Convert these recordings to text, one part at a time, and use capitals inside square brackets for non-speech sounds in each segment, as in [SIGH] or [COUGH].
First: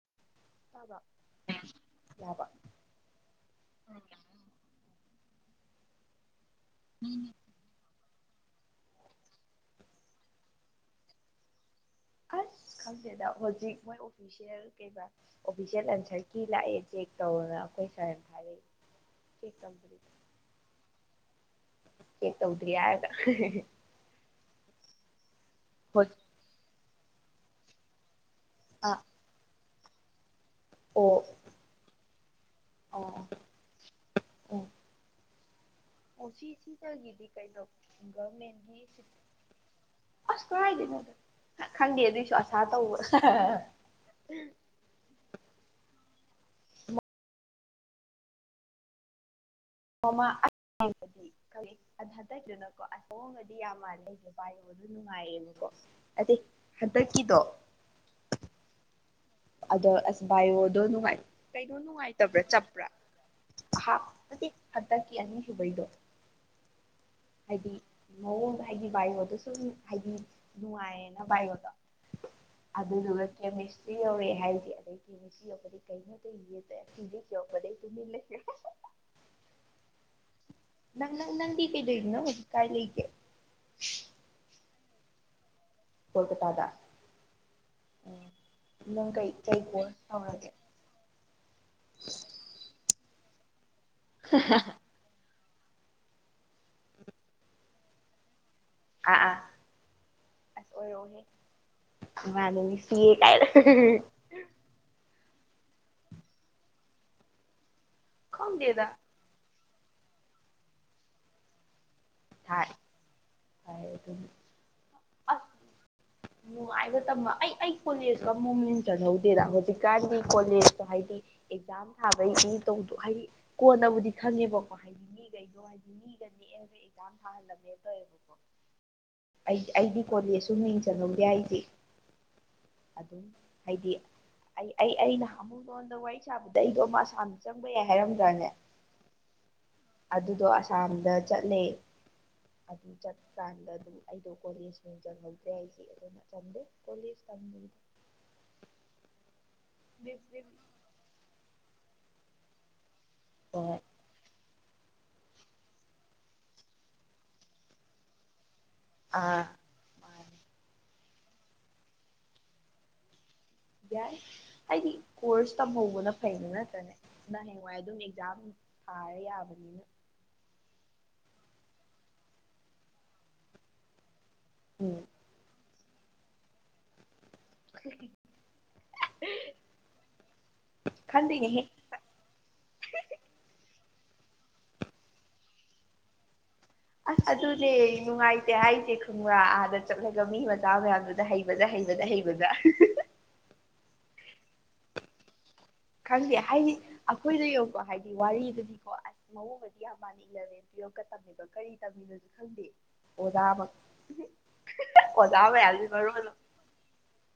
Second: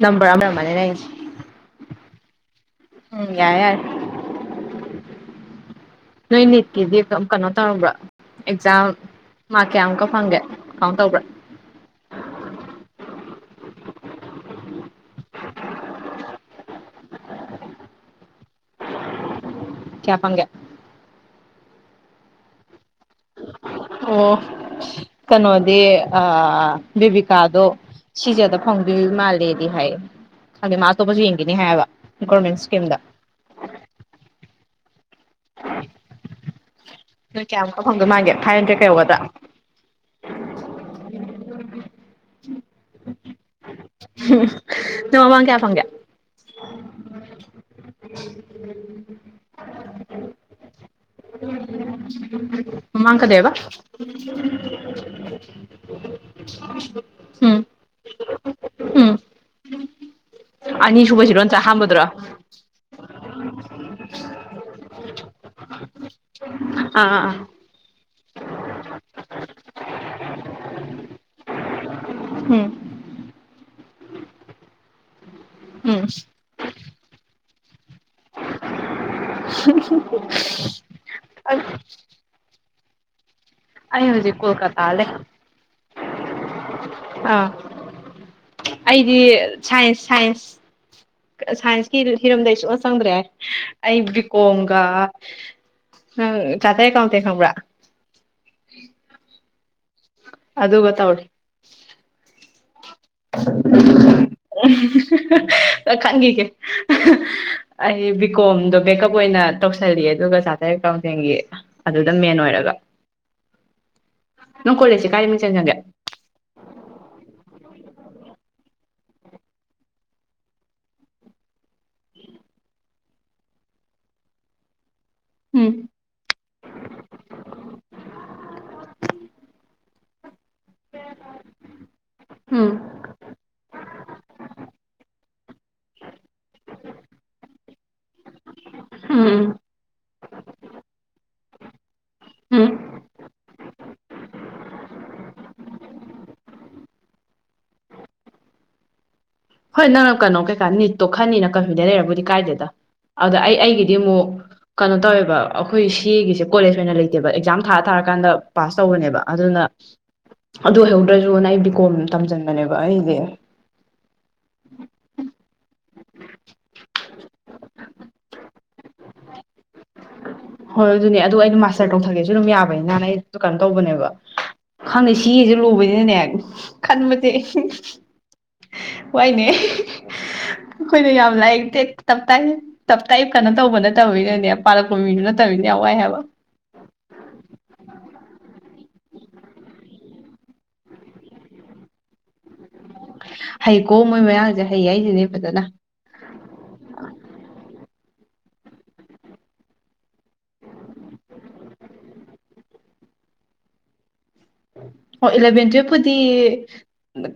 number ꯑꯃ ꯃꯥꯅꯦꯅꯦ ꯑꯩꯁ ꯎꯝ ꯌꯥꯏꯔ ꯅꯣꯏ ꯅꯤꯠꯀꯤꯗꯤꯝ ꯀꯩꯅꯣ ꯇꯧꯔꯕ꯭ꯔꯥ ꯑꯦꯛꯖꯥꯝ ꯃꯥꯔꯛ ꯀꯌꯥꯃꯨꯛꯀ ꯐꯪꯒꯦ ꯀꯥꯎꯟ ꯇꯧꯕ꯭ꯔꯥ ꯈꯪꯗꯦꯗ ꯍꯧꯖꯤꯛ ꯃꯣꯏ ꯑꯣꯐꯤꯁꯦꯜ ꯀꯩ ꯑꯣꯐꯤꯁꯦꯜ ꯑꯟꯁꯔ ꯀ ꯂꯥꯛꯑꯦ ꯆꯦꯛ ꯇꯧꯔꯒ ꯑꯩꯩ ꯁꯔꯦ ꯍꯥꯏꯔ ꯀꯦꯄꯒ ꯀꯦ ꯇꯧꯗ꯭ꯔꯤ ꯌꯥꯒ ꯑꯣ ꯀꯩꯅꯣꯗꯤ ꯑ ꯕꯤꯕꯀꯥ ꯑꯗꯨꯣ ꯁꯤꯁꯦ ꯑꯗ ꯐꯪꯗꯣꯏ ꯃꯥꯜꯂꯦꯗꯤ ꯍꯥꯏ ꯍꯥꯏꯗꯤ ꯃꯥ ꯑꯇꯣꯞꯄꯁꯨ ꯌꯦꯡꯈꯤꯅꯤ ꯍꯥꯏꯕ ꯒꯣꯔꯃꯦꯟ ꯏꯁꯀꯤꯝꯗ ꯑꯣ ꯏꯖꯒꯤꯗꯤ ꯅꯣꯏ ꯀꯌꯥꯃꯨꯛꯀ ꯐꯪꯗꯣꯏ ꯀꯩꯅꯩꯅꯣ ꯃꯥꯟꯒꯦ ꯃꯦꯟ ꯐꯥꯏꯚ ꯍꯟꯗ꯭ꯔꯦꯗ ꯀ ꯌꯧꯒꯗ꯭ꯔꯥ ꯑꯁ ꯀꯥꯏꯗꯣꯏꯅꯣꯗ ꯈꯪꯗꯦ ꯑꯗꯨꯏꯁꯨ ꯑꯁꯥ ꯇꯧꯕ ꯅꯣꯡꯃ ꯀꯌꯥ ꯐꯪꯒꯦ ꯎ [UNINTELLIGIBLE] ꯍ [UNINTELLIGIBLE] ꯑ ꯍꯟꯗꯛꯛꯇꯨꯅꯀꯣ ꯃꯃꯥꯡ ꯀꯗꯣꯏꯕ ꯑꯍꯣꯡꯒꯗꯤ ꯌꯥꯝ ꯃꯥꯜꯂꯦꯁꯦ ꯄꯥꯏꯌꯨꯕꯗꯣ ꯅꯨꯡꯉꯥꯏꯌꯦꯅꯀꯣ ꯎꯝ ꯎꯝ ꯑꯗꯣ ꯑꯁ ꯕꯥꯏꯌꯑꯣꯗꯣ ꯅꯨꯡꯉꯥꯏ ꯑꯅꯤꯁꯨꯕꯁꯤꯔꯣ ꯀꯩꯅꯣ ꯅꯨꯡꯉꯥꯏꯇꯕ꯭ꯔꯥ ꯆꯠꯄ꯭ꯔꯥ ꯎ [UNINTELLIGIBLE] ꯇꯀꯤ ꯑꯅꯤ ꯍꯕꯩꯗꯣ ꯑꯥ ꯑꯥ ꯍꯥꯏꯗꯤ ꯃꯑꯣꯡꯗ ꯍꯥꯏꯗꯤ ꯕꯥꯏꯔꯣꯗ ꯁꯨꯝ ꯍꯥꯏꯗꯤ ꯅꯨꯡꯉꯥꯏꯌꯦꯅ ꯕꯥꯏꯔꯣꯗꯣ ꯎꯝ ꯑꯗꯨꯗꯨꯒ ꯀꯦꯃꯤꯁꯇ꯭ꯔꯤ ꯌꯧꯔꯛꯑꯦ ꯍꯥꯏꯗꯤ ꯑꯩ ꯁꯤ ꯄ ꯎꯝ ꯀꯩꯅ ꯀꯩ ꯌꯦ ꯇ ꯂꯩ ꯀ ꯄꯔ ꯇꯨꯃꯤ ꯂꯩ ꯑ ꯀꯥꯏ ꯂꯩ ꯀꯦ ꯑꯩ ꯍꯧꯖꯤꯛ ꯀꯣꯜꯀꯇꯥꯂꯦ ꯀꯣꯜꯀꯇꯥꯗ ꯑꯥ ꯑꯩꯗꯤ ꯁꯥꯏꯟꯁ ꯁꯥꯏꯟꯁ ꯁꯥꯏꯟꯁꯀꯤ ꯍꯤꯔꯝꯗ ꯑꯩ ꯁꯨꯡꯅ ꯆꯪꯗ꯭ꯔꯦ ꯑꯩ ꯕꯤ ꯀꯣꯝꯒ ꯑ ꯆꯇꯏ ꯀꯥꯎꯇ ꯈ꯭ꯔ ꯑꯥ ꯑꯥ ꯑꯁ ꯑꯗꯨꯒ ꯇꯧꯔꯦ ꯑꯣꯏꯔꯅꯤ ꯁꯤ ꯀꯥꯏ ꯈꯪꯈꯤꯒꯦ ꯑꯩ ꯕꯤꯀꯣꯝꯗꯣ ꯕꯦꯛꯀꯞ ꯑꯣꯏꯅ ꯇꯧꯁꯜꯂꯤ ꯑꯗꯨꯒ ꯆꯥꯇꯩ ꯀꯥꯡꯊꯦꯡꯒꯤ ꯑꯗꯨꯗ ꯃꯦꯟ ꯑꯣꯏꯔꯒ ꯍꯥꯏ ꯑꯗꯨ ꯅꯪ ꯀꯣꯂꯦꯖꯁꯦ ꯀꯥꯏꯗ ꯃꯤꯡ ꯑꯁ ꯆꯟꯁꯟꯒꯦ ꯅꯨꯡꯉꯥꯏꯕ ꯇꯃ ꯑꯩ ꯀꯣꯖ ꯃꯨꯚꯦꯟꯔ ꯍꯧꯗꯤꯔꯗꯤ ꯒꯥ ꯀꯣꯖ ꯍꯥꯏꯗꯤ ꯑꯦꯛꯖꯝ ꯊꯥꯕꯩꯗꯤ ꯇꯧꯗꯣ ꯍꯥꯏꯗꯤ ꯀꯣꯟꯅꯕꯨꯗꯤ ꯈꯪꯉꯦꯕꯀꯣ ꯍꯥꯏꯗꯤ ꯃꯤꯈꯩꯗꯣ ꯎꯝ ꯍꯥꯏꯗꯤ ꯃꯤꯒꯅꯤꯑꯕ ꯑꯦꯛꯖꯥꯝ ꯊꯥꯍꯜꯂꯝꯃꯦ ꯇꯧꯋꯦꯕꯀꯣ ꯑꯩꯗꯤ ꯀꯣꯂꯦꯖꯁꯨ ꯃꯤꯡ ꯆꯜꯍꯧꯗꯦ ꯍꯥꯏꯗꯤꯦ ꯎꯝ ꯑꯗꯨꯝ ꯍꯥꯏꯗꯤ ꯑꯩ ꯑꯩ ꯑꯩꯅ ꯑꯃꯨꯛ ꯂꯣꯟꯗ ꯋꯥꯔꯤ ꯁꯥꯕꯗ ꯑꯩꯗꯣ ꯃꯥ ꯁꯅ ꯆꯪꯕ ꯌꯥꯏ ꯍꯥꯏꯔꯝꯗ꯭ꯔꯥꯅꯦ ꯎꯝ ꯑꯗꯨꯗꯣ ꯑꯁꯥꯝꯗ ꯆꯠꯂꯦ ꯎꯝ ꯎꯝ ꯑꯗꯨ ꯆꯠꯀꯥꯟꯗ ꯑꯗꯨꯝ ꯑꯩꯗ ꯀꯣꯂꯦꯖ ꯃꯤ ꯆꯪꯍꯧꯗ꯭ꯔꯦ ꯑꯩꯁꯤ ꯑꯗꯨꯅ ꯆꯗꯦ ꯀꯣꯂꯦꯖ ꯇꯝꯗ ꯍꯣꯏ ꯅꯪꯅ ꯀꯩꯅꯣ ꯀꯩꯀꯥ ꯅꯤꯠꯇꯣ ꯈꯅꯤꯅ ꯀꯟꯐ꯭ꯗꯩ ꯂꯩꯔꯕꯨꯗꯤ ꯀꯥꯏꯗꯦꯗ ꯑꯗꯨꯗ ꯑꯩ ꯑꯩꯒꯤꯗꯤ ꯑꯃꯨꯛ ꯀꯩꯅꯣ ꯇꯧꯋꯦꯕ ꯑꯩꯈꯣꯏ ꯁꯤ ꯑꯦꯒꯤꯁꯦ ꯀꯣꯂꯦꯖ ꯑꯣꯏꯅ ꯂꯩꯇꯦꯕ ꯑꯦꯛꯖꯥꯝ ꯊꯥꯔ ꯊꯥꯔꯀꯥꯟꯗ ꯄꯥꯁ ꯇꯧꯕꯅꯦꯕ ꯑꯗꯨꯅ ꯑꯗꯨ ꯑꯣꯏꯍꯧꯗ꯭ꯔꯁꯨ ꯅ ꯑꯩ ꯕꯤꯀꯣꯝ ꯇꯝꯁꯤꯟꯕꯅꯦꯕ ꯑꯩꯁꯦ ꯌꯥꯏ ꯍꯥꯏꯗꯤ ꯀꯣꯔꯁ ꯇꯝꯍꯧꯕꯅ ꯐꯩꯗꯣ ꯅꯠꯇꯅꯦ ꯅ ꯍꯌꯦꯡꯋꯥꯏ ꯑꯗꯨꯝ ꯑꯦꯛꯖꯥꯝ ꯊꯥꯔ ꯌꯥꯕꯅꯤꯅ ꯍꯣꯏ ꯑꯗꯨꯅꯦ ꯑꯗꯨ ꯑꯩꯩꯅ ꯃꯥꯁꯇꯔ ꯇꯧꯊꯒꯦꯁꯨ ꯑꯗꯨꯝ ꯌꯥꯕꯅꯤ ꯅꯍꯥꯟ ꯑꯩ ꯀꯩꯅꯣ ꯇꯧꯕꯅꯦꯕ ꯈꯪꯗꯦ ꯁꯤꯦꯁꯨꯦ ꯂꯨꯕꯅꯤꯅꯅꯦ ꯈꯟꯕ ꯋꯥꯏꯅꯦ ꯑꯩꯈꯣꯏꯅ ꯌꯥꯝ ꯂꯥꯛꯏꯦ ꯇꯞꯇ ꯇꯞꯇꯥꯏ ꯀꯩꯅꯣ ꯇꯧꯕ ꯅꯠꯇꯕꯕꯤꯗꯅꯦ ꯄꯥꯜꯂꯛꯄ ꯃꯤꯗꯨ ꯅꯠꯇꯕꯅꯦ ꯋꯥꯏ ꯍꯥꯏꯕ ꯑꯁ ꯑꯗꯨꯅꯦ ꯅꯨꯡꯉꯥꯏꯇꯦ ꯍꯥꯏꯁꯦ ꯈꯣꯡꯕ꯭ꯔꯥ ꯑꯥꯗ ꯆꯠꯂꯒ ꯃꯤ ꯃꯆꯥ ꯃꯌꯥꯝꯗꯨꯗ ꯍꯩꯕꯗ ꯍꯩ ꯕꯗ ꯍꯕꯗ ꯍꯩꯀꯣ ꯃꯣꯏ ꯃꯌꯥꯁꯦ ꯍꯩ ꯍꯥꯏꯁꯤꯅꯦ ꯐꯖꯅ ꯈꯪꯗꯦ ꯍꯥꯏꯗꯤ ꯑꯩꯈꯣꯏꯗ ꯌꯦꯡꯉꯀꯣ ꯍꯥꯏꯗꯤ ꯋꯥꯔꯤꯗꯗꯤꯀꯣ ꯑꯁ ꯃꯑꯣꯡꯗꯗꯤ ꯌꯥꯝ ꯃꯥꯅ ꯏꯂꯚꯦꯟ ꯇꯨꯋꯦꯜꯞꯀ ꯇꯝꯃꯤꯕ ꯀꯔꯤ ꯇꯝꯃꯤꯅꯣꯁꯨ ꯈꯪꯗꯦ ꯑꯣꯖꯥ ꯑꯣ ꯏꯂꯚꯦꯟ ꯇꯨꯋꯦꯜꯐꯄꯨꯗꯤ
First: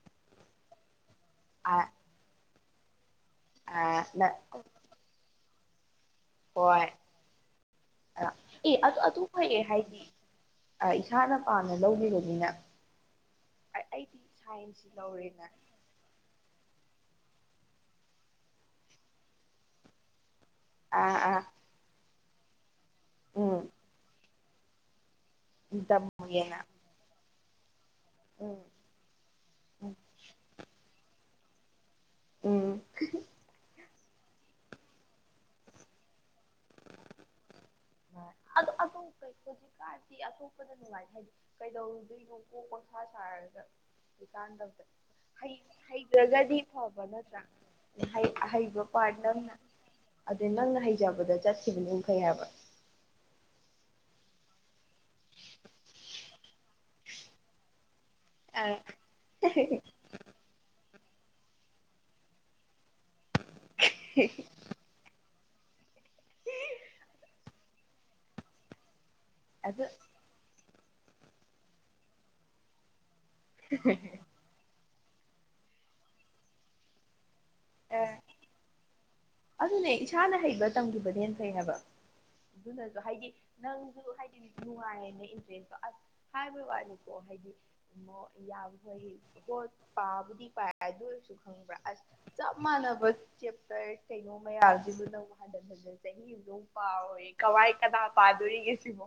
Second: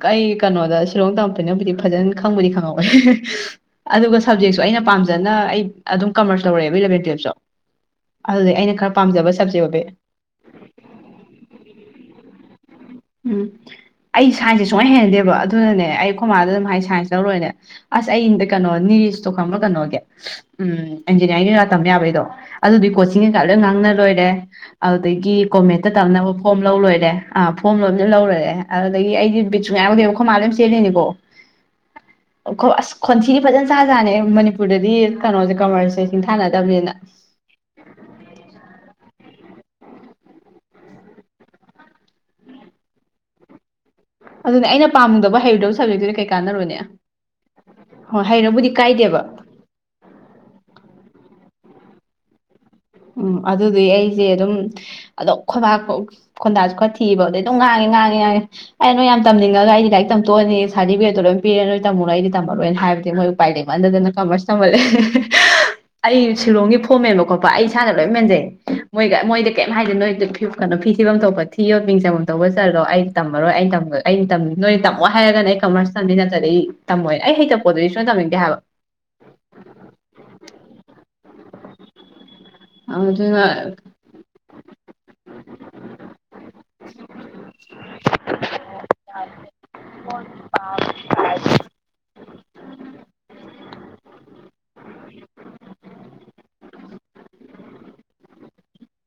ꯀꯩ ꯀꯩꯅꯣꯗ ꯐꯤꯔꯣꯡ ꯇꯝꯃꯛꯛꯄꯅꯕꯨꯗꯤ ꯐꯖꯅ ꯈꯪꯕꯨꯗꯤ ꯈꯪꯍꯧꯋꯦ ꯑꯗꯨꯒ ꯁꯞꯖꯦꯛꯁꯨ ꯑꯩꯅ ꯄꯥꯝꯖꯅ ꯑꯩ ꯑꯗꯨꯝ ꯀꯃꯔꯁ ꯇꯔꯛꯦꯕ ꯏꯂꯕꯚꯦꯟ ꯇꯨꯌꯦꯞꯇꯣ ꯑꯦ ꯑꯗꯨ ꯑꯗꯨ ꯐꯩꯌꯦ ꯍꯥꯏꯗꯤ ꯏꯁꯥꯅ ꯄꯥꯝꯅ ꯂꯧꯕꯤꯔꯕꯅꯤꯅ ꯎꯝ ꯑꯩ ꯁꯥꯏꯟꯁꯁꯦ ꯁꯨꯡꯥꯏꯅ ꯍꯦꯟꯟꯅꯗꯦꯕ ꯑꯗꯨꯅꯅꯦ ꯑꯩ ꯈꯨꯣꯝꯃꯥꯗ ꯑꯗꯨꯝ ꯍꯥꯏ ꯁꯥꯏꯟꯁ ꯇꯧꯔꯣꯏꯅꯦ ꯑꯁ ꯑꯩꯗ ꯀꯩꯅꯣ ꯅꯤꯔꯤꯁꯇꯣ ꯈꯪꯕ꯭ꯔꯣ ꯀꯩꯅꯣꯒꯤ ꯎꯝ ꯏꯟꯖꯤꯅꯤꯌꯥꯔꯤꯡ ꯀꯩꯀꯥ ꯇꯧ ꯌꯥꯕ ꯑꯩꯗꯣ ꯑꯗꯨꯗꯤ ꯀꯣꯆꯤꯡ ꯀꯩꯀꯥ ꯂꯣꯏ ꯉꯥꯡꯅ ꯂꯣꯏꯔꯦ ꯑꯗꯒꯤ ꯀꯣꯃꯦꯠꯇ ꯇꯝꯅꯕ ꯐꯣꯝ ꯂ ꯂꯣꯏꯔꯦ ꯑꯥ ꯐꯣꯝ ꯑꯗꯨ ꯂꯧꯔꯦ ꯑꯗꯨꯗꯒꯤ ꯑꯩꯗꯤ ꯕꯤꯠꯆꯨ ꯉꯥꯏꯔꯗꯦꯕ ꯈꯝꯃꯥꯗ ꯑꯗꯨꯝ ꯆꯦꯜꯂꯤꯅꯤꯀꯣ ꯑ ꯈꯣꯟꯁꯤꯅꯤ ꯐꯖꯅ ꯆ ꯖꯥꯅꯤ ꯃꯅꯤꯄꯨꯔꯗꯗꯤ ꯀꯩꯅꯣꯁꯦ ꯀꯃꯔꯁꯁꯦ ꯁꯤꯡꯊꯥꯅꯗꯕꯅꯤꯅ ꯍꯧꯖꯤꯛꯀꯥꯟꯗꯤ ꯑꯇꯣꯞꯄꯗ ꯅꯨꯡꯉꯥꯏꯇꯦ ꯍꯥꯏꯗꯤ ꯀꯩꯗꯧꯔꯗꯣꯏꯅꯣꯀꯣ ꯄꯣꯁꯥ ꯁꯥꯔꯒ ꯀꯥꯟꯗ ꯑꯗꯨꯅꯦ ꯑꯩꯅ ꯄꯥꯝꯃꯨꯗꯕ ꯍꯩꯔꯨꯗꯕ ꯁꯕꯖꯦꯛꯇꯨꯗꯤ ꯀꯩ ꯍꯩꯇ꯭ꯔꯒꯗꯤ ꯀꯥꯟꯅꯔꯨꯅꯤ ꯐꯕ ꯅꯠꯇ꯭ꯔꯥ ꯍꯣꯏ ꯍꯩꯔꯕꯨꯗꯤ ꯀꯥꯏꯗꯦꯕ ꯑꯗ ꯅꯪꯅ ꯍꯩꯖꯕꯗ ꯆꯠꯈꯤꯕꯅ ꯐꯩ ꯍꯥꯏꯕ ꯎꯝ ꯑꯗꯨꯗꯤ ꯑꯩꯁꯦ ꯑꯗꯨꯝ ꯑꯝ ꯈꯣꯏꯕꯥꯛꯄ ꯈꯣꯟꯗꯥꯁꯨ ꯈꯔ ꯊꯤꯕ ꯑꯗꯩ ꯑꯗꯨꯝ ꯉꯥꯡꯉꯤ ꯉꯥꯡꯉꯦ ꯌꯥꯏ ꯑꯩ ꯅꯣꯏ ꯌꯥꯝ ꯇꯝꯅꯤꯡꯉꯒ ꯑꯩꯗꯤ ꯂꯥꯏꯔꯤꯛ ꯇꯝꯊꯣꯛꯑꯅꯤ ꯁꯥꯔꯇꯤꯐꯤꯀꯦꯠꯇꯣ ꯂꯣꯏ ꯄꯤꯔꯦ ꯅꯣꯏ ꯇꯝꯃꯨꯔꯣ ꯑꯩꯗꯤꯝꯜꯂꯣꯏ ꯍꯥꯏꯕꯗꯤ ꯅꯣꯏ ꯎꯄꯥꯏ ꯂꯩꯃꯥꯟꯗꯅ ꯀꯃꯔ ꯇꯃꯜꯂꯦ ꯑꯩ ꯁꯤꯂꯣꯡꯒꯤ ꯐꯣꯝ ꯃꯦꯟꯕ ꯈꯣꯠꯄ ꯑꯩ ꯏꯁꯥꯅ ꯂꯣꯏ ꯃꯦꯟꯖꯩ ꯃꯣꯏꯒ ꯃꯣꯏꯗ ꯀꯩꯝ ꯍꯥꯏꯗꯦ ꯅꯣꯏ ꯀꯩꯅꯣ ꯐꯤ ꯊꯤꯐꯝ ꯊꯣꯛꯄ ꯊꯤꯌꯣ ꯃꯤꯡ ꯆꯐꯝ ꯇꯧꯕ ꯆꯔꯗꯣ ꯑꯩ ꯇꯝꯃꯔꯣꯏ ꯑꯩꯅ ꯇꯝꯃꯣꯏ ꯑꯩꯅꯝꯃꯤ ꯅꯣꯏ ꯇꯝꯃꯣ ꯍꯥꯏꯔꯒꯅ ꯑꯩ ꯀꯃꯔꯁ ꯇꯝꯃꯤ ꯅꯠꯇ꯭ꯔꯗꯤ ꯑꯩ ꯇꯝꯃꯣꯏ ꯑꯩ ꯍꯩꯇ ꯄꯗꯨꯕꯤꯁ ꯇꯃꯤ ꯀꯌꯥ ꯍꯥꯏ ꯑꯗꯨꯅꯁꯨ ꯍꯥꯏꯗꯤ ꯑꯗꯨꯅ ꯅꯪꯁꯨ ꯍꯥꯏꯗꯤ ꯅꯨꯡꯉꯥꯏꯌꯦꯅ ꯏꯟꯇꯔꯦꯁꯇꯣ ꯑꯁ ꯍꯥꯏꯕꯒꯤ ꯋꯥꯅꯤꯀꯣ ꯍꯥꯏꯗꯤ ꯌꯥꯈꯣꯏ ꯄꯣꯠ ꯄꯥꯕꯨꯗꯤ ꯄꯥꯏ ꯑꯗꯨ ꯑꯣꯏꯔꯁꯨ ꯈꯪꯕ꯭ꯔꯥ ꯑꯁ ꯆꯞ ꯃꯥꯟꯅꯕ ꯆꯦꯞꯇꯔ ꯀꯩꯅꯣ ꯃꯌꯥꯝꯁꯤꯕꯨ ꯅꯛ ꯍꯟꯗꯟ ꯍꯟꯖꯤꯟ ꯆꯍꯤꯨꯗ ꯄꯥ ꯀꯋꯥꯏ ꯀꯅꯥ ꯄꯥꯗꯣꯔꯤꯒꯦ ꯁꯤꯕꯣ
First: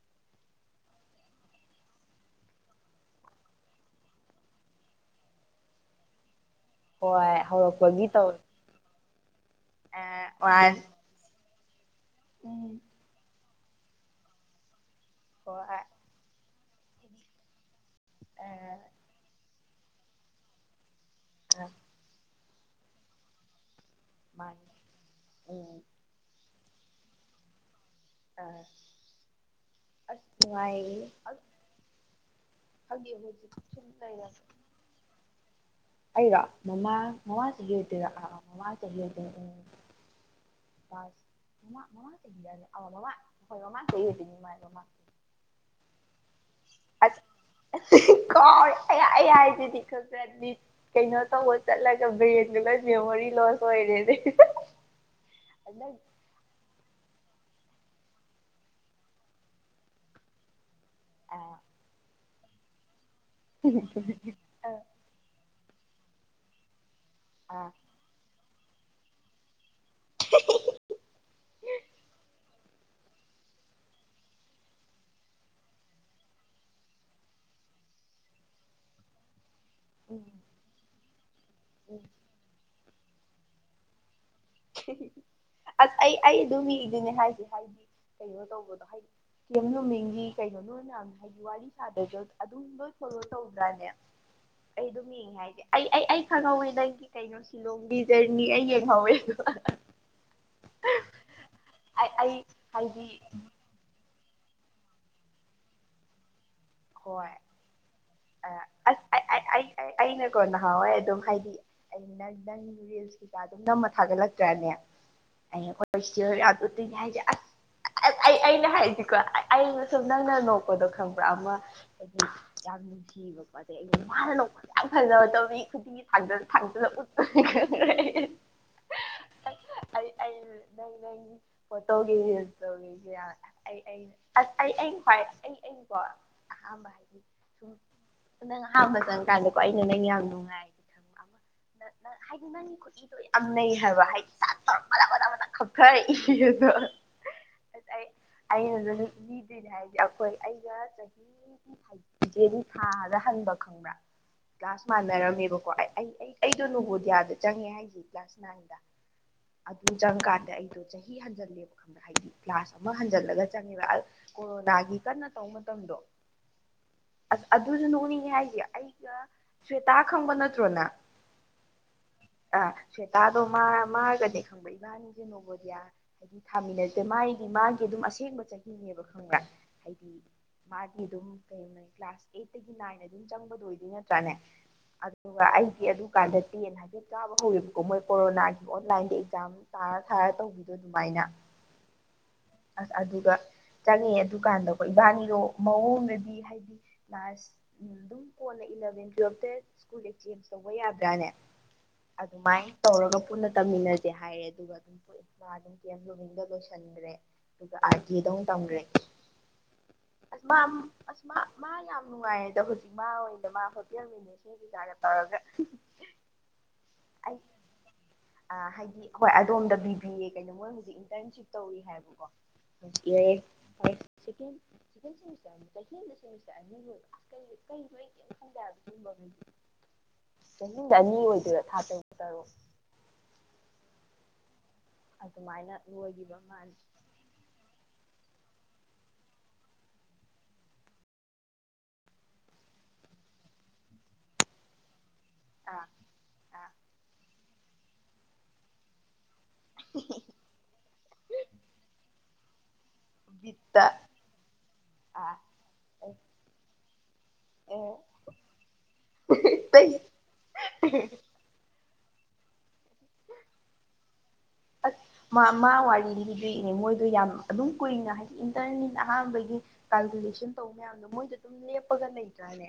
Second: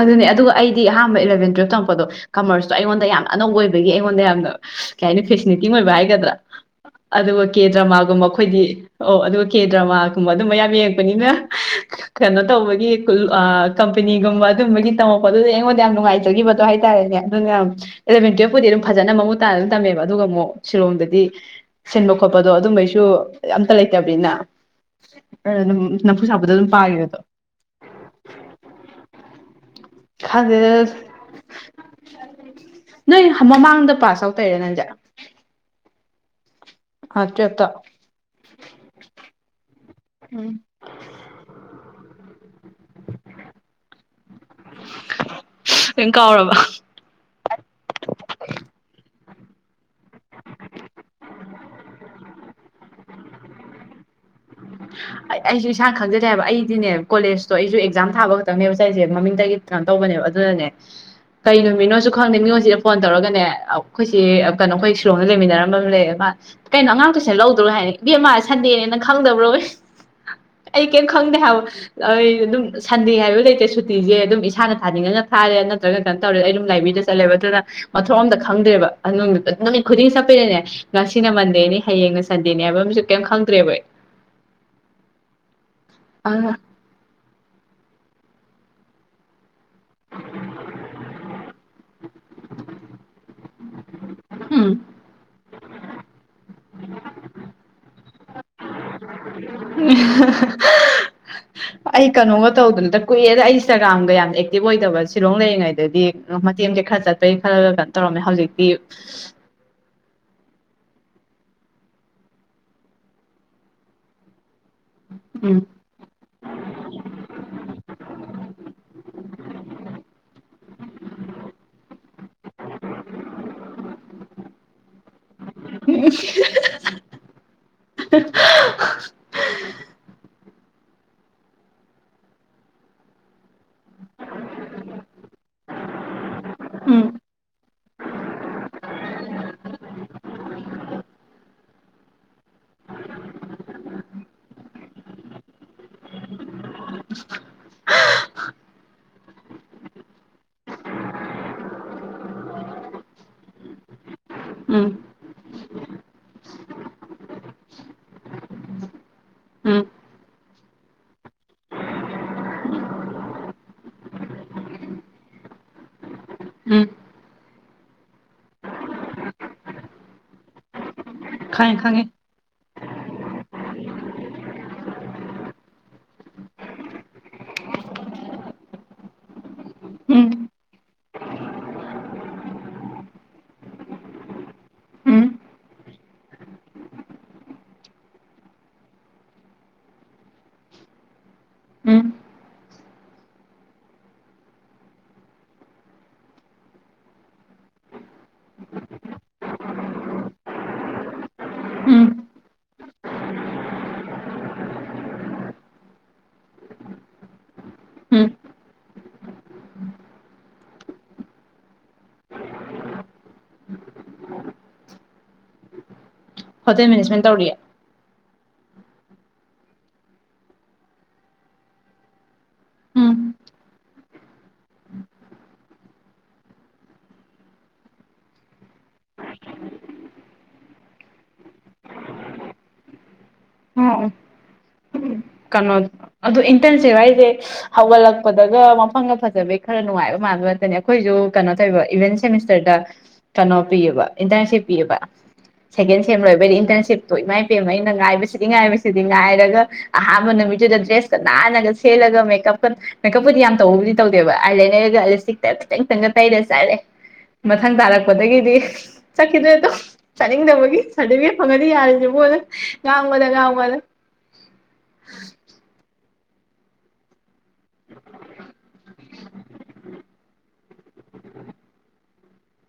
ꯑꯗꯨꯅꯦ ꯑꯗꯨꯒ ꯑꯩꯗꯤ ꯑꯍꯥꯟꯕ ꯏꯂꯚꯦꯟ ꯇꯨꯋꯦꯜꯞ ꯊꯪꯉꯛꯄꯗꯣ ꯀꯃꯔꯁꯇꯣ ꯑꯩꯉꯣꯟꯗ ꯌꯥꯝꯅ ꯑꯅꯧꯕ ꯑꯣꯏꯕꯒꯤ ꯑꯩꯉꯣꯟꯗ ꯌꯥꯝꯅ ꯀꯩ ꯍꯥꯏꯅꯤ ꯐꯦꯁꯤꯅꯤꯇꯤꯡ ꯑꯣꯏꯕ ꯍꯥꯏꯒꯗ꯭ꯔꯥ ꯑꯗꯨꯒ ꯀꯦ ꯗ꯭ꯔꯃꯥꯒꯨꯝꯕ ꯑꯩꯈꯣꯏꯗꯤ ꯑꯣ ꯑꯗꯨꯒ ꯀꯦ ꯗ꯭ꯔꯃꯥꯒꯨꯝꯕ ꯑꯗꯨ ꯃꯌꯥꯝ ꯌꯦꯡꯉꯛꯄꯅꯤꯅ ꯀꯩꯅꯣ ꯇꯧꯕꯒꯤ ꯀꯝꯄꯅꯤꯒꯨꯝꯕ ꯑꯗꯨꯝꯕꯒꯤ ꯇꯝꯃꯛꯛꯄ ꯑꯗꯨꯗꯤ ꯑꯩꯉꯣꯟꯗ ꯌꯥꯝ ꯅꯨꯡꯉꯥꯏꯖꯈꯤꯕꯗꯣ ꯍꯥꯏꯇꯥꯔꯦꯅꯦ ꯑꯗꯨꯅ ꯌꯥꯝ ꯑꯦꯂꯚꯦꯟ ꯇꯨꯋꯦꯜꯞꯄꯨꯗꯤ ꯑꯗꯨꯝ ꯐꯖꯅ ꯃꯃꯨ ꯇꯥ ꯇꯝꯃꯦꯕ ꯑꯗꯨꯒ ꯑꯃꯨꯛ ꯁꯤꯂꯣꯡꯗꯗꯤ ꯁꯤꯟꯕ ꯈꯣꯠꯄꯗꯣ ꯑꯗꯨꯝꯕꯩꯁꯨ ꯌꯥꯝ ꯠꯇ ꯂꯩꯇꯕꯅꯤꯅ ꯑꯗꯨꯝ ꯅꯝꯐꯨ ꯁꯥꯕꯗ ꯑꯗꯨꯝ ꯄꯥꯈꯤꯕ ꯑꯗꯣ ꯑ ꯈꯪꯗꯦꯗ ꯅꯣꯏ ꯃꯃꯥꯡꯗ ꯄꯥꯁ ꯑꯥꯎꯠ ꯇꯧꯔꯦ ꯅꯟꯖꯠ ꯑꯩꯔꯣ ꯃꯃꯥ ꯃꯃ ꯆꯍꯤꯇꯔꯥ ꯑ ꯃꯃ ꯆꯍꯤꯇꯔ ꯎꯝ ꯁ ꯃꯃ ꯃꯃꯥ ꯀꯔꯦ ꯑꯃꯃ ꯍꯃ ꯀꯗꯤꯉꯃꯕꯃ ꯂꯣꯏ ꯀꯥꯎꯔꯕ ꯀ ꯌꯥ ꯗꯤ ꯈ ꯆꯗꯤ ꯀꯩꯅꯣ ꯇꯧꯕ ꯆꯠꯂꯒ ꯕ꯭ꯔꯦꯟꯗꯨ ꯂꯣꯏ ꯃꯦꯃꯣꯔꯤ ꯂꯣꯁ ꯑꯣꯏꯔꯦꯅꯦ ꯑꯩ ꯑꯩꯁꯨ ꯏꯁꯥꯅ ꯈꯪꯖꯗꯦꯕ ꯑꯩꯗꯤꯅꯦ ꯀꯣꯂꯦꯖ ꯣ ꯑꯩꯁꯨ ꯑꯦꯛꯖꯥꯝ ꯊꯥꯕ ꯈꯛꯇꯪꯅꯦꯕꯁ ꯑꯩꯁꯦ ꯃꯃꯤꯡꯗꯒꯤ ꯀꯩꯅꯣ ꯇꯧꯕꯅꯦꯕ ꯑꯗꯨꯅꯅꯦ ꯀꯩ ꯅꯨꯃꯤꯠꯅꯣ ꯈꯪꯗꯦ ꯃꯤꯉꯣꯟꯁꯤꯗ ꯐꯣꯟ ꯇꯧꯔꯒꯅꯦ ꯑꯩꯈꯣꯏꯁꯤ ꯀꯩꯅꯣ ꯑꯩꯈꯣꯏ ꯁꯤꯂꯣꯡꯗ ꯂꯩꯃꯤꯟꯅꯔꯝ ꯀꯩꯅꯣ ꯑꯉꯥꯡꯇꯨꯁꯤꯅ ꯂꯧꯗ꯭ꯔꯣ ꯍꯥꯏꯅꯤ ꯏꯕꯃ ꯁꯟꯗꯦꯅꯦꯅ ꯈꯪꯗꯕ꯭ꯔꯣ ꯑꯩ ꯀꯔꯤꯝ ꯈꯪꯗꯦ ꯍꯥꯏꯕ ꯑꯩ ꯑꯗꯨꯝ ꯁꯟꯗꯦ ꯍꯥꯏꯕ ꯂꯩꯇꯦ ꯁꯨꯇꯤꯁꯦ ꯑꯗꯨꯝ ꯏꯁꯥꯅ ꯊꯥꯅꯤꯡꯉꯒ ꯊꯥꯔꯦ ꯅꯠꯇ꯭ꯔꯒ ꯀꯩꯅꯣ ꯇꯧꯔꯦ ꯑꯩ ꯑꯗꯨꯝ ꯂꯥꯏꯕꯦꯔꯤꯗ ꯆꯠꯂꯦꯕ ꯑꯗꯨꯅ ꯃꯊꯣꯛ ꯑꯝꯇ ꯈꯪꯗ꯭ꯔꯦꯕ ꯑꯗꯨ ꯅꯨꯃꯤꯠ ꯈꯨꯗꯤꯡ ꯆꯠꯄꯤꯗꯅꯦ ꯉꯁꯤꯅ ꯃꯟꯗꯦꯅꯤ ꯍꯌꯦꯡꯅ ꯁꯟꯗꯦꯅꯤ ꯍꯥꯏꯕ ꯑꯃꯁꯨ ꯀꯩꯝ ꯈꯪꯗ꯭ꯔꯦꯕꯣꯏ ꯑꯁ ꯑꯩ ꯑꯩ ꯑꯗꯨꯝ ꯃꯤꯗꯨꯅꯦ ꯍꯥꯏꯁꯦ ꯍꯥꯏꯗꯤ ꯀꯩꯅꯣ ꯇꯧꯕꯗꯣ ꯍꯥꯏꯗꯤ ꯀꯦꯝ ꯅꯨꯃꯤꯡꯒꯤ ꯀꯩꯅꯣ ꯅꯣꯏ ꯃꯌꯥꯝ ꯍꯥꯏꯗꯤ ꯋꯥꯔꯤ ꯁꯥꯗ꯭ꯔꯁꯨ ꯑꯗꯨꯝ ꯂꯣꯏ ꯐꯣꯂꯣ ꯇꯧꯗ꯭ꯔꯥꯅꯦ ꯎꯝ ꯑꯩ ꯑꯗꯨꯝ ꯌꯦꯉꯦ ꯍꯥꯏꯁꯦ ꯑꯩ ꯑꯩ ꯑꯩ ꯈꯪꯍꯧꯋꯤ ꯅ ꯅꯪꯒꯤ ꯀꯩꯅꯣ ꯁꯤꯂꯣꯡꯒꯤ ꯖꯔꯅꯤ ꯑꯩ ꯌꯦꯡꯍꯧꯋꯦ ꯑꯩ ꯀꯩꯅꯣꯒ ꯇꯧꯗꯅꯗ ꯀꯨꯏꯑꯦꯗ ꯏꯟꯁꯇꯥꯒ꯭ꯔꯥꯝꯒ ꯌꯥꯝ ꯑꯦꯛꯇꯤꯚ ꯑꯣꯏꯗꯕ ꯁꯤꯂꯣꯡ ꯂꯩꯔꯤꯉꯩꯗꯗꯤ ꯦꯝꯁꯦ ꯈꯔ ꯆꯠꯄꯒꯤ ꯈꯜꯂꯒ ꯀꯩꯅꯣ ꯇꯧꯔꯝꯃꯦ ꯍꯧꯖꯤꯛꯇꯤ ꯑꯩꯅꯀꯣ ꯅꯍꯥꯟꯋꯥꯏ ꯑꯗꯨꯝ ꯍꯥꯏꯗꯤ ꯑ ꯅꯪ ꯅꯪ ꯔꯤꯜꯁ ꯀꯩꯀꯥ ꯑꯗꯨꯝ ꯅꯝꯃ ꯊꯥꯒꯠꯂꯛꯇ꯭ꯔꯅꯦ ꯎꯝ ꯑꯩ ꯍꯣꯇꯦꯜ ꯆꯦꯑꯔ ꯌꯗꯔ꯭ꯗꯤ ꯍꯥꯏꯁꯦ ꯑꯁ ꯑꯩ ꯑꯩꯅ ꯍꯥꯏꯗꯤꯀꯣ ꯑꯩꯅ ꯁꯨꯝ ꯅꯪꯅ ꯅꯣꯛꯄꯗꯣ ꯈꯪꯕ꯭ꯔꯥ ꯑꯃ ꯌꯥꯝ ꯅꯨꯡꯁꯤꯕꯀꯣ ꯑꯗꯩ ꯑꯩꯅꯥ ꯃꯅꯥ ꯂꯧꯕꯥ ꯌꯥꯝ ꯐꯖꯕ ꯇꯧꯋꯤ ꯈꯨꯗꯤꯡꯒꯤ ꯊꯥꯡꯖꯜꯂ ꯎ [INAUDIBLE] ꯅꯪ ꯅꯪ ꯐꯠꯇꯕꯒꯤ ꯔꯣꯟꯠ ꯀꯧꯔꯤꯒꯦ ꯑꯩ ꯑꯩ ꯑꯁ ꯑꯩ ꯑꯩ ꯈꯋꯥꯏ ꯑꯩ ꯑꯩꯀꯣ ꯑꯍꯥꯝꯕ ꯎꯝ ꯍꯥꯏꯗꯤ ꯁꯨꯝ ꯅꯪ ꯑꯍꯥꯝꯕ ꯆꯪꯉꯀꯥꯟꯗꯀꯣ ꯑꯩꯅ ꯅꯪ ꯌꯥꯝ ꯅꯨꯡꯉꯥꯏ ꯍꯥꯏꯗꯤ ꯈꯪꯕ ꯑꯃ ꯍꯥꯏꯗꯤ ꯅꯪꯒꯤ ꯈꯨꯠꯏꯗꯣ ꯌꯥꯝ ꯅꯩ ꯍꯥꯏꯕ ꯍꯥꯏꯗꯤ ꯁꯠ ꯇꯧꯔꯥ ꯕꯗꯛ ꯕꯗꯛ ꯕꯗꯛ ꯈꯞꯊꯥꯔꯛꯏ ꯑ ꯑꯩ ꯑꯩꯅꯁꯨ ꯂꯤꯗ꯭ꯔꯤꯅꯦ ꯍꯥꯏꯁꯦ ꯑꯩꯈꯣꯏ ꯑꯩꯒ ꯍꯥꯏꯖꯤꯛꯀꯤ ꯊꯥꯗ ꯍꯟꯕ ꯈꯪꯕ꯭ꯔꯥ ꯀ꯭ꯂꯥꯁ ꯎꯝ ꯃꯥꯟꯅꯔꯝꯃꯦꯕꯀꯣ ꯑꯩ ꯑꯩ ꯑꯩ ꯑꯩꯗꯣ ꯅꯣꯡꯚꯣꯗꯤꯌꯥꯗ ꯆꯪꯉꯦ ꯍꯥꯏꯁꯦ ꯀ꯭ꯂꯥꯁ ꯅꯥꯏꯟꯗ ꯎꯝ ꯑꯗꯨ ꯆꯪꯀꯥꯟꯗ ꯑꯩ ꯗꯣ ꯆꯍꯤ ꯍꯟꯖꯜꯂꯦꯕ ꯈꯪꯕ꯭ꯔ ꯍꯥꯏꯗꯤ ꯀ꯭ꯂꯥꯁ ꯑꯃ ꯍꯟꯖꯜꯂꯒ ꯆꯪꯉꯦꯕ ꯀꯣꯔꯣꯅꯥꯒꯤ ꯀꯟꯅ ꯇꯧꯕ ꯃꯇꯝꯗꯣ ꯎꯝ ꯑꯁ ꯑꯗꯨꯁꯨ ꯅꯣꯛꯅꯤꯡꯉꯦ ꯍꯥꯏꯁꯦ ꯑꯩꯒ ꯁ꯭ꯋꯦꯇꯥ ꯈꯪꯕ ꯅꯠꯇ꯭ꯔꯣꯅꯥ ꯈꯪꯉꯦ ꯈꯪꯉꯦ ꯁꯋꯦꯇꯥꯗꯣ ꯃꯥ ꯃꯥꯒꯅꯦ ꯈꯪꯕ ꯏꯕꯥꯅꯤꯁꯦ ꯅꯣꯕꯣꯗꯤꯌꯥ ꯍꯥꯏꯗꯤ ꯊꯥꯃꯤꯟꯅꯁꯦ ꯃꯥꯒꯤ ꯃꯥꯒꯤ ꯑꯗꯨꯝ ꯑꯁꯦꯡꯕ ꯆꯍꯤꯅꯦꯕ ꯈꯪꯕ꯭ꯔꯥ ꯍꯥꯏꯗꯤ ꯎꯝ ꯃꯥꯒꯤ ꯑꯗꯨꯝ ꯀꯩ ꯀ꯭ꯂꯥꯁ ꯑꯩꯠꯇꯒꯤ ꯅꯥꯏꯟ ꯑꯗꯨꯝ ꯆꯪꯕꯗꯣ ꯑꯣꯏꯗꯣꯏ ꯅꯠꯇ꯭ꯔꯥꯅꯦ ꯎꯝ ꯑꯗꯨꯒ ꯑꯩꯒꯤ ꯑꯗꯨꯀꯥꯟꯗ ꯇꯦꯟ ꯍꯥꯏꯐꯦꯠ ꯀꯥꯕ ꯍꯧꯔꯤꯕꯀꯣ ꯃꯣꯏ ꯀꯣꯔꯣꯅꯥꯒꯤ ꯑꯣꯟꯂꯥꯏꯟꯗ ꯑꯦꯛꯖꯥꯝ ꯇꯥ ꯊꯔ ꯊꯔ ꯇꯧꯕꯤꯗꯣ ꯑꯗꯨꯃꯥꯏꯅ ꯎꯝ ꯑꯁ ꯑꯗꯨꯒ ꯆꯪꯉꯦ ꯑꯗꯨꯀꯥꯟꯗꯀꯣ ꯏꯕꯥꯅꯤꯗꯣ ꯃꯑꯣꯡꯅꯗꯤ ꯍꯥꯏꯗꯤ ꯀ꯭ꯂꯥꯁ ꯑꯗꯨꯝ ꯀꯣꯟꯂ ꯏꯂꯚꯦꯟ ꯇꯨꯋꯦꯜꯐꯇ ꯁ꯭ꯀꯨꯜ ꯑꯦ ꯆꯦꯟꯖ ꯇꯧ ꯇꯧꯕ ꯌꯥꯗꯥꯏꯅꯦ ꯎꯝ ꯑꯗꯨꯃꯥꯏ ꯇꯧꯔꯒ ꯄꯨꯟꯅ ꯇꯝꯃꯤꯟꯅꯁꯦ ꯍꯥꯏꯔꯦ ꯑꯗꯨꯒ ꯑꯗꯨꯝ ꯃꯥ ꯑꯗꯨꯝ ꯀꯦ ꯑꯦꯝ ꯔꯨꯕꯤꯟꯗ ꯂꯣꯏꯁꯟ ꯭ꯔꯦ ꯑꯗꯨꯒ ꯑꯥꯔꯇꯤꯗꯧ ꯇꯝꯈ꯭ꯔꯦ ꯎꯝ ꯑꯁ ꯃꯥ ꯑꯁ ꯃꯥ ꯃꯥ ꯌꯥꯝ ꯅꯨꯡꯉꯥꯏꯔꯦꯗꯥ ꯍꯧꯖꯤꯛ ꯃꯥ ꯑꯣꯏꯅ ꯃꯥ ꯍꯣꯇꯦꯜ ꯃꯦꯅꯦꯖꯃꯦꯟꯒꯤꯒꯔꯥ ꯇꯧꯔ ꯇꯧꯒ ꯍꯣꯇꯦꯜ ꯃꯦꯅꯦꯖꯃꯦꯟ ꯇꯧꯔꯤꯌꯦ ꯑ ꯍꯥꯏꯗꯤ ꯑꯩꯈꯣꯏ ꯑꯗꯣꯝꯗꯒꯤ ꯕꯤ ꯑꯦ ꯀꯩꯅꯣ ꯃꯣꯏ ꯍꯧꯖꯤꯛ ꯏꯟꯇꯔꯟꯁꯤꯞ ꯇꯧꯔꯤ ꯍꯥꯏꯕꯀꯣ ꯎꯝ [UNINTELLIGIBLE] ꯁꯦꯀꯦꯟ ꯁꯤꯝꯃꯤꯁꯇꯔ ꯆꯍꯤ ꯑꯃꯗ ꯁꯤꯝꯃꯤꯁꯇꯔ ꯑꯅꯤ ꯂꯩꯕꯥꯀꯣ ꯀꯩꯒꯤ ꯀꯩꯒꯤꯅꯣ ꯑꯩ ꯀꯩꯃ ꯈꯪꯗꯦ ꯍꯥꯏꯕꯥ ꯆꯍꯤꯗ ꯑꯅꯤ ꯑꯣꯏꯗꯣꯏꯔꯥ ꯊꯥ ꯇꯔꯨꯛ ꯇꯔꯨꯛ ꯀꯟꯅꯣ ꯑꯗꯨ ꯏꯟꯇꯔꯟ ꯁꯦ ꯍꯥꯏꯁꯦ ꯍꯧꯒꯠꯂꯛꯄꯗ ꯂꯣꯏꯔꯦ ꯃꯐꯝꯒ ꯐꯖꯕꯩ ꯈꯔ ꯅꯨꯡꯉꯥꯏꯕꯩ ꯃꯥꯟꯕ ꯈꯇꯅꯦ ꯑꯩꯈꯣꯏꯁꯨ ꯀꯩꯅꯣ ꯇꯧ ꯏꯚꯦꯟ ꯁꯦꯃꯤꯁꯇꯔꯗ ꯇꯔꯝ ꯃꯥ ꯄꯤꯌꯦꯕ ꯏꯟꯇꯔꯟꯁꯤꯄ ꯄꯤꯌꯦꯕ ꯁꯦꯀꯦꯟ ꯁꯦꯝ ꯂꯣꯏꯕꯗꯤ ꯏꯟꯇꯔꯟꯁꯤꯞꯇꯣ ꯏꯃꯥꯏ ꯄꯦꯝꯃ ꯑꯩꯅ ꯉꯥꯏꯕꯁꯤꯗꯤ ꯉꯥꯏꯕꯁꯤꯗꯤ ꯉꯥꯏꯔꯒ ꯑꯍꯥꯟꯕꯥ ꯅꯨꯃꯤꯠꯇꯨꯗꯥ ꯗ꯭ꯔꯦꯁ ꯀ ꯅꯥꯥꯟꯅꯥꯒ ꯁꯦꯠꯂꯒ ꯃꯦꯀꯞꯀ ꯃꯦꯀꯞꯄꯨꯗꯤ ꯌꯥꯝ ꯇꯧꯕꯕꯨꯗꯤ ꯇꯧꯗꯦꯕ ꯑꯥꯏ ꯂꯥꯏꯅꯔꯒ ꯑꯥꯏ ꯂꯤꯞꯁꯇꯤꯛꯇ ꯈꯤꯇꯪ ꯇ꯭ꯪꯉꯥ ꯇꯩꯔ ꯆꯥꯠꯂꯦ ꯃꯊꯪ ꯇꯥꯔꯛꯄꯗꯒꯤꯗꯤ ꯆꯠꯈꯤꯗ꯭ꯔꯦꯗꯣ ꯆꯠꯅꯤꯡꯗꯕꯒꯤ ꯁꯥꯔꯇꯤꯐꯤꯀꯦꯠ ꯐꯪꯉꯗꯤ ꯌꯥꯔꯦ ꯉꯥꯡꯕꯗ ꯉꯥꯡꯕꯗ ꯑꯁ ꯃꯥ ꯃꯥ ꯋꯥꯔꯤ ꯂꯤꯕꯤꯗꯨꯏꯅꯦ ꯃꯣꯏꯗꯣ ꯌꯥꯝ ꯑꯗꯨꯝ ꯀꯨꯏꯅ ꯍꯥꯏꯗꯤ ꯏꯟꯇꯔꯅꯤꯅꯥ ꯑꯍꯥꯟꯕꯒꯤ ꯀꯥꯜꯀꯨꯂꯦꯁꯟ ꯇꯧꯕ ꯃꯌꯥꯝꯗꯣ ꯃꯣꯏꯗꯨ ꯑꯗꯨꯝ ꯂꯦꯞꯄꯒ ꯂꯩ ꯖꯅꯦ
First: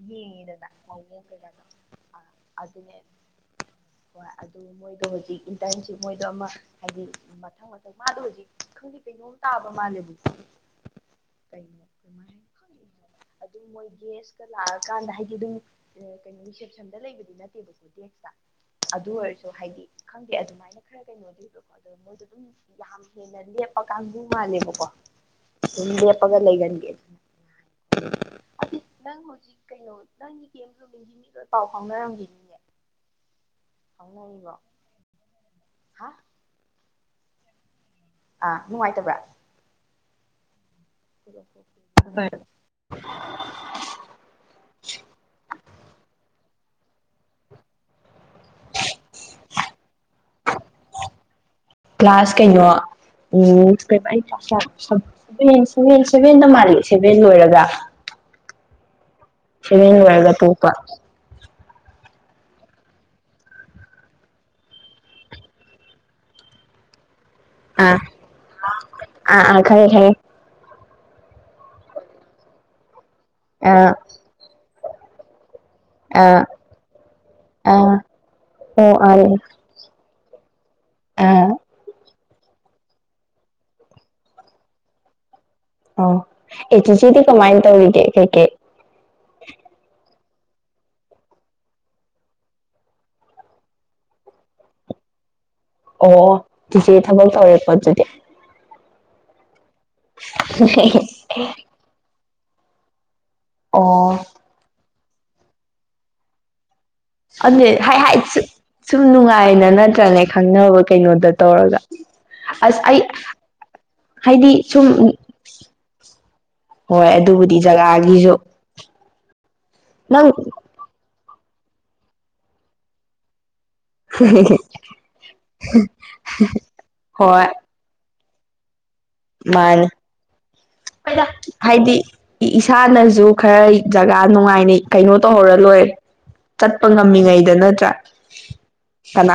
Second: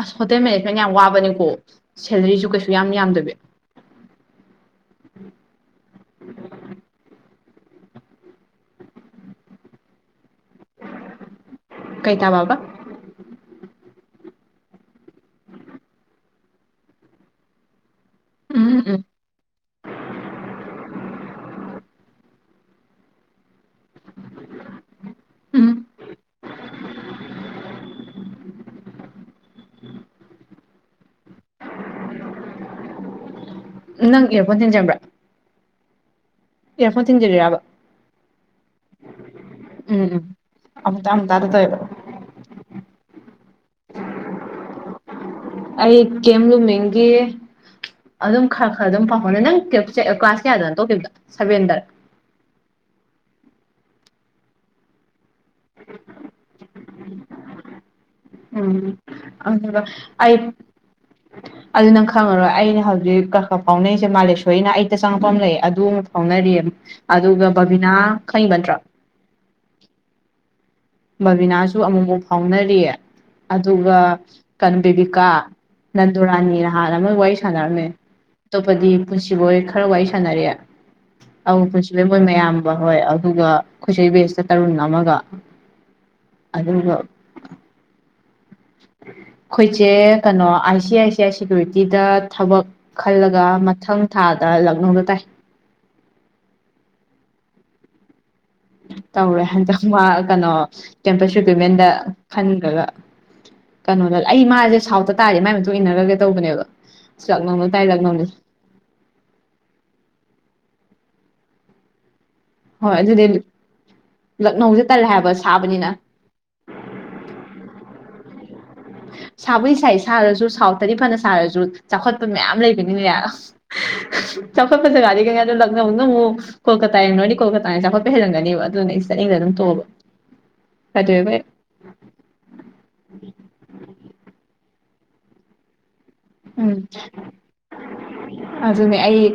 ꯑꯁ ꯍꯣꯇꯦꯜ ꯃꯦꯅꯦꯖꯃꯦꯟ ꯌꯥꯝ ꯋꯥꯕꯅꯦꯀꯣ ꯁꯦꯂꯔꯤꯁꯨ ꯀꯩꯁꯨ ꯌꯥꯝ ꯌꯥꯝꯗꯕꯤ ꯍꯣꯏ ꯑꯗꯨ ꯃꯣꯏꯗꯣ ꯍꯧꯖꯤꯛ ꯏꯟꯇꯔ ꯁꯤꯄ ꯃꯣꯏꯗꯣ ꯑꯃ ꯍꯥꯏꯗꯤ ꯃꯊꯪ ꯃꯊꯪ ꯃꯥꯗꯣ ꯍꯧꯖꯤꯛ ꯈꯪꯒꯤ ꯀꯩꯅꯣꯝ ꯇꯥꯕ ꯃꯥꯜꯂꯦꯕ ꯀꯩꯇꯥꯥꯕꯥ ꯍꯥꯏꯕꯥ ꯒꯦꯁꯇꯥ ꯂꯥꯛꯑꯀꯥꯟꯗ ꯍꯥꯏꯗꯤ ꯑꯗꯨꯝ ꯀꯩꯅꯣ ꯔꯤꯁꯦꯞꯁꯟꯗ ꯂꯩꯕꯗꯨ ꯅꯠꯇꯦꯕ ꯈꯣꯠꯇꯤ ꯎꯝ ꯎꯝ ꯑꯗꯨ ꯑꯣꯏꯔꯁꯨ ꯍꯥꯏꯗꯤ ꯈ ꯑꯗꯨꯃꯥꯏꯅ ꯈꯔ ꯀꯩꯅꯣꯗꯕꯀꯣ ꯑꯣ ꯃꯣꯏꯗꯣ ꯑꯗꯨꯝ ꯌꯥꯝ ꯍꯦꯟꯅ ꯂꯦꯞꯄ ꯂ ꯀꯥꯡꯕꯨ ꯃꯥꯜꯂꯦꯕꯀꯣ ꯎꯝ ꯑꯗꯨꯝ ꯂꯦꯞꯄꯒ ꯂꯩꯒꯟꯒꯦꯅ ꯅꯪ ꯍꯧꯖꯤꯛ ꯀꯩꯅꯣ ꯅꯪ ꯕꯃꯤꯒꯤ ꯃꯤ ꯂꯣꯏ ꯄꯥꯎ ꯐꯥꯎꯅꯔꯝꯈꯤꯅꯤꯅꯦ ꯅꯪ ꯈꯥꯎꯅꯔꯤꯕꯣ ꯏꯌꯥꯔꯐꯣꯟ ꯊꯤꯟꯖꯟꯕ꯭ꯔꯥ ꯍꯥ ꯀꯦꯔꯐ ꯊꯤꯟꯖꯒꯔꯕ ꯑꯥ ꯅꯨꯡꯉꯥꯏꯇꯕ꯭ꯔꯥ ꯎꯝ ꯎꯝ ꯑꯃꯨꯛꯇ ꯑꯃꯨꯛꯇꯥꯗ ꯇꯧꯋꯦꯕ [UNINTELLIGIBLE] ꯑꯩ ꯀꯦꯝ ꯂꯨ ꯃꯦꯒꯦ ꯑꯗꯨꯝ ꯈꯔ ꯈꯔ ꯑꯗꯨꯝ ꯐꯥꯎꯍꯅꯤ ꯅꯪ ꯀ꯭ꯂꯥꯁ ꯀꯌꯥꯗꯅ ꯇꯧꯈꯤꯕꯗ ꯁꯚꯦꯟꯗ ꯀꯩꯅꯣ ꯁꯚꯦꯟꯗ ꯃꯥꯜꯂꯤ ꯁꯚꯦꯟ ꯂꯣꯏꯔꯒ ꯎꯝ ꯑꯗꯨ ꯑ ꯑꯗꯨ ꯅꯪ ꯈꯪꯉꯔꯣꯏ ꯑꯩꯅ ꯍꯧꯖꯤꯛ ꯀ ꯈ ꯐꯥꯎꯅꯔꯤꯁꯦ ꯃꯥꯂꯦꯁꯣꯏꯅ ꯑꯩꯇ ꯆꯪꯉꯛꯄ ꯂꯩ ꯑꯗꯨ ꯐꯥꯎꯅꯔꯤꯌꯦ ꯑꯗꯨꯒ ꯕꯕꯤꯅꯥ ꯈꯪꯕ ꯅꯠꯇ꯭ꯔꯥ ꯈꯔ ꯍꯦ ꯕꯕꯤꯅꯥꯁꯨ ꯑꯃꯨꯛꯐꯥꯎ ꯐꯥꯎꯅꯔꯤꯌꯦ ꯑ ꯑꯗꯨꯒ ꯀꯟ ꯕꯦꯕꯤꯀꯥ ꯑ ꯅꯟꯗꯨꯔꯥꯅꯤꯅ ꯍꯥꯟꯅ ꯑꯃ ꯋꯥꯔꯤ ꯑ ꯁꯥꯟꯅꯔꯝꯃꯦ ꯑꯇꯣꯞꯄꯗꯤ ꯑꯣ ꯑꯥ ꯄꯨꯟꯁꯤꯕꯣꯏ ꯈꯔ ꯋꯥꯔꯤ ꯁꯥꯟꯅꯔꯦ ꯑꯥ ꯑꯃ ꯄꯨꯟꯁꯤꯕꯣꯏ ꯑꯩꯈꯣꯏ ꯃꯌꯥꯝꯕ ꯍꯣꯏ ꯑꯗꯨꯒ ꯑꯩꯣꯏꯆꯩ ꯕꯦꯁꯇ ꯇꯔꯨꯟ ꯑꯃꯒ ꯑꯣ ꯑꯗꯨꯒ ꯑꯦꯆꯖꯤꯗꯤ ꯀꯃꯥꯏꯅ ꯇꯧꯔꯤꯒꯦ ꯀꯩꯀꯩ ꯑꯩꯈꯣꯏꯁꯦ ꯀꯩꯅꯣ I C I C I ꯁꯦꯀꯌꯨꯔꯤꯇꯤꯗ ꯊꯕꯛ ꯈꯜꯂꯒ ꯃꯊꯪ ꯊꯥꯗ ꯂꯛꯅꯧꯗ ꯇꯥꯏ ꯑꯣ ꯇꯆꯦ ꯊꯕꯛ ꯇꯧꯔꯦ ꯄꯣꯠ ꯑꯗꯨꯗꯤ ꯇꯧꯔꯦ ꯍꯟꯗꯛ ꯃꯥ ꯀꯩꯅꯣ ꯀꯦꯝꯄꯁ ꯔꯤꯀ꯭ꯋꯤꯠꯃꯦꯟꯗ ꯈꯟꯈ꯭ꯔꯒ ꯀꯩꯅꯣꯗ ꯑꯩ ꯃꯥꯁꯦ ꯁꯥꯎꯠꯇ ꯇꯥꯔꯦ ꯃꯥꯏ ꯃꯇꯨꯡ ꯏꯟꯅꯔꯒꯦ ꯇꯧꯕꯅꯦꯕ ꯂꯛꯅꯧꯗ ꯇꯥꯏ ꯂꯛꯅꯧꯗ ꯑꯗꯨ ꯁꯨꯝ ꯅꯨꯡꯉꯥꯏꯅ ꯅꯠꯇ꯭ꯔꯅꯦ ꯈꯪꯅꯕ ꯀꯩꯅꯣꯗ ꯇꯧꯔꯒ ꯑꯁ ꯍꯣꯏ ꯑꯩ ꯑꯗꯨꯗꯤ ꯍꯥꯏꯗꯤ ꯂꯛꯅꯧꯁꯦ ꯁꯨꯝ ꯇꯜꯂꯦ ꯍꯥꯏꯕ ꯁꯥꯕꯅꯤꯅ ꯍꯣꯏ ꯑꯗꯨꯕꯨꯗꯤ ꯖꯒꯥꯒꯤꯁꯨ ꯁꯥꯕꯨ ꯁꯥꯏ ꯅꯪ ꯁꯥꯔꯁꯨ ꯁꯥꯎꯠꯇꯗꯤ ꯐꯅ ꯁꯥꯔꯁꯨ ꯆꯥꯎꯈꯠꯄ ꯃꯌꯥꯝ ꯂꯩꯕꯅꯤꯅꯦ ꯆꯈꯠꯄꯁꯦꯒꯥꯔꯤ ꯀꯩꯅꯗ ꯂꯪꯅꯗ ꯀꯣꯜꯀꯇꯥꯣꯏꯅꯤ ꯍꯣꯏ ꯀꯣꯀꯇꯥ ꯆꯈꯠ ꯄꯦꯔꯪꯅꯤꯕ ꯑꯗꯨ ꯅ ꯃꯥꯅꯤ ꯀꯩꯗꯧꯋꯦꯕ ꯍꯥꯏꯗꯤ ꯏꯁꯥꯅꯁꯨ ꯈꯔ ꯖꯒꯥ ꯅꯨꯡꯉꯥꯏꯅꯤ ꯀꯩꯅꯣ ꯇꯧꯍꯧꯔ ꯂꯣꯏꯔꯦ ꯎꯝ ꯆꯠꯄ ꯉꯝꯃꯤꯉꯩꯗ ꯅꯠꯇ꯭ꯔꯥ ꯑꯗꯨꯅꯦ ꯑꯩ ꯀꯅꯥ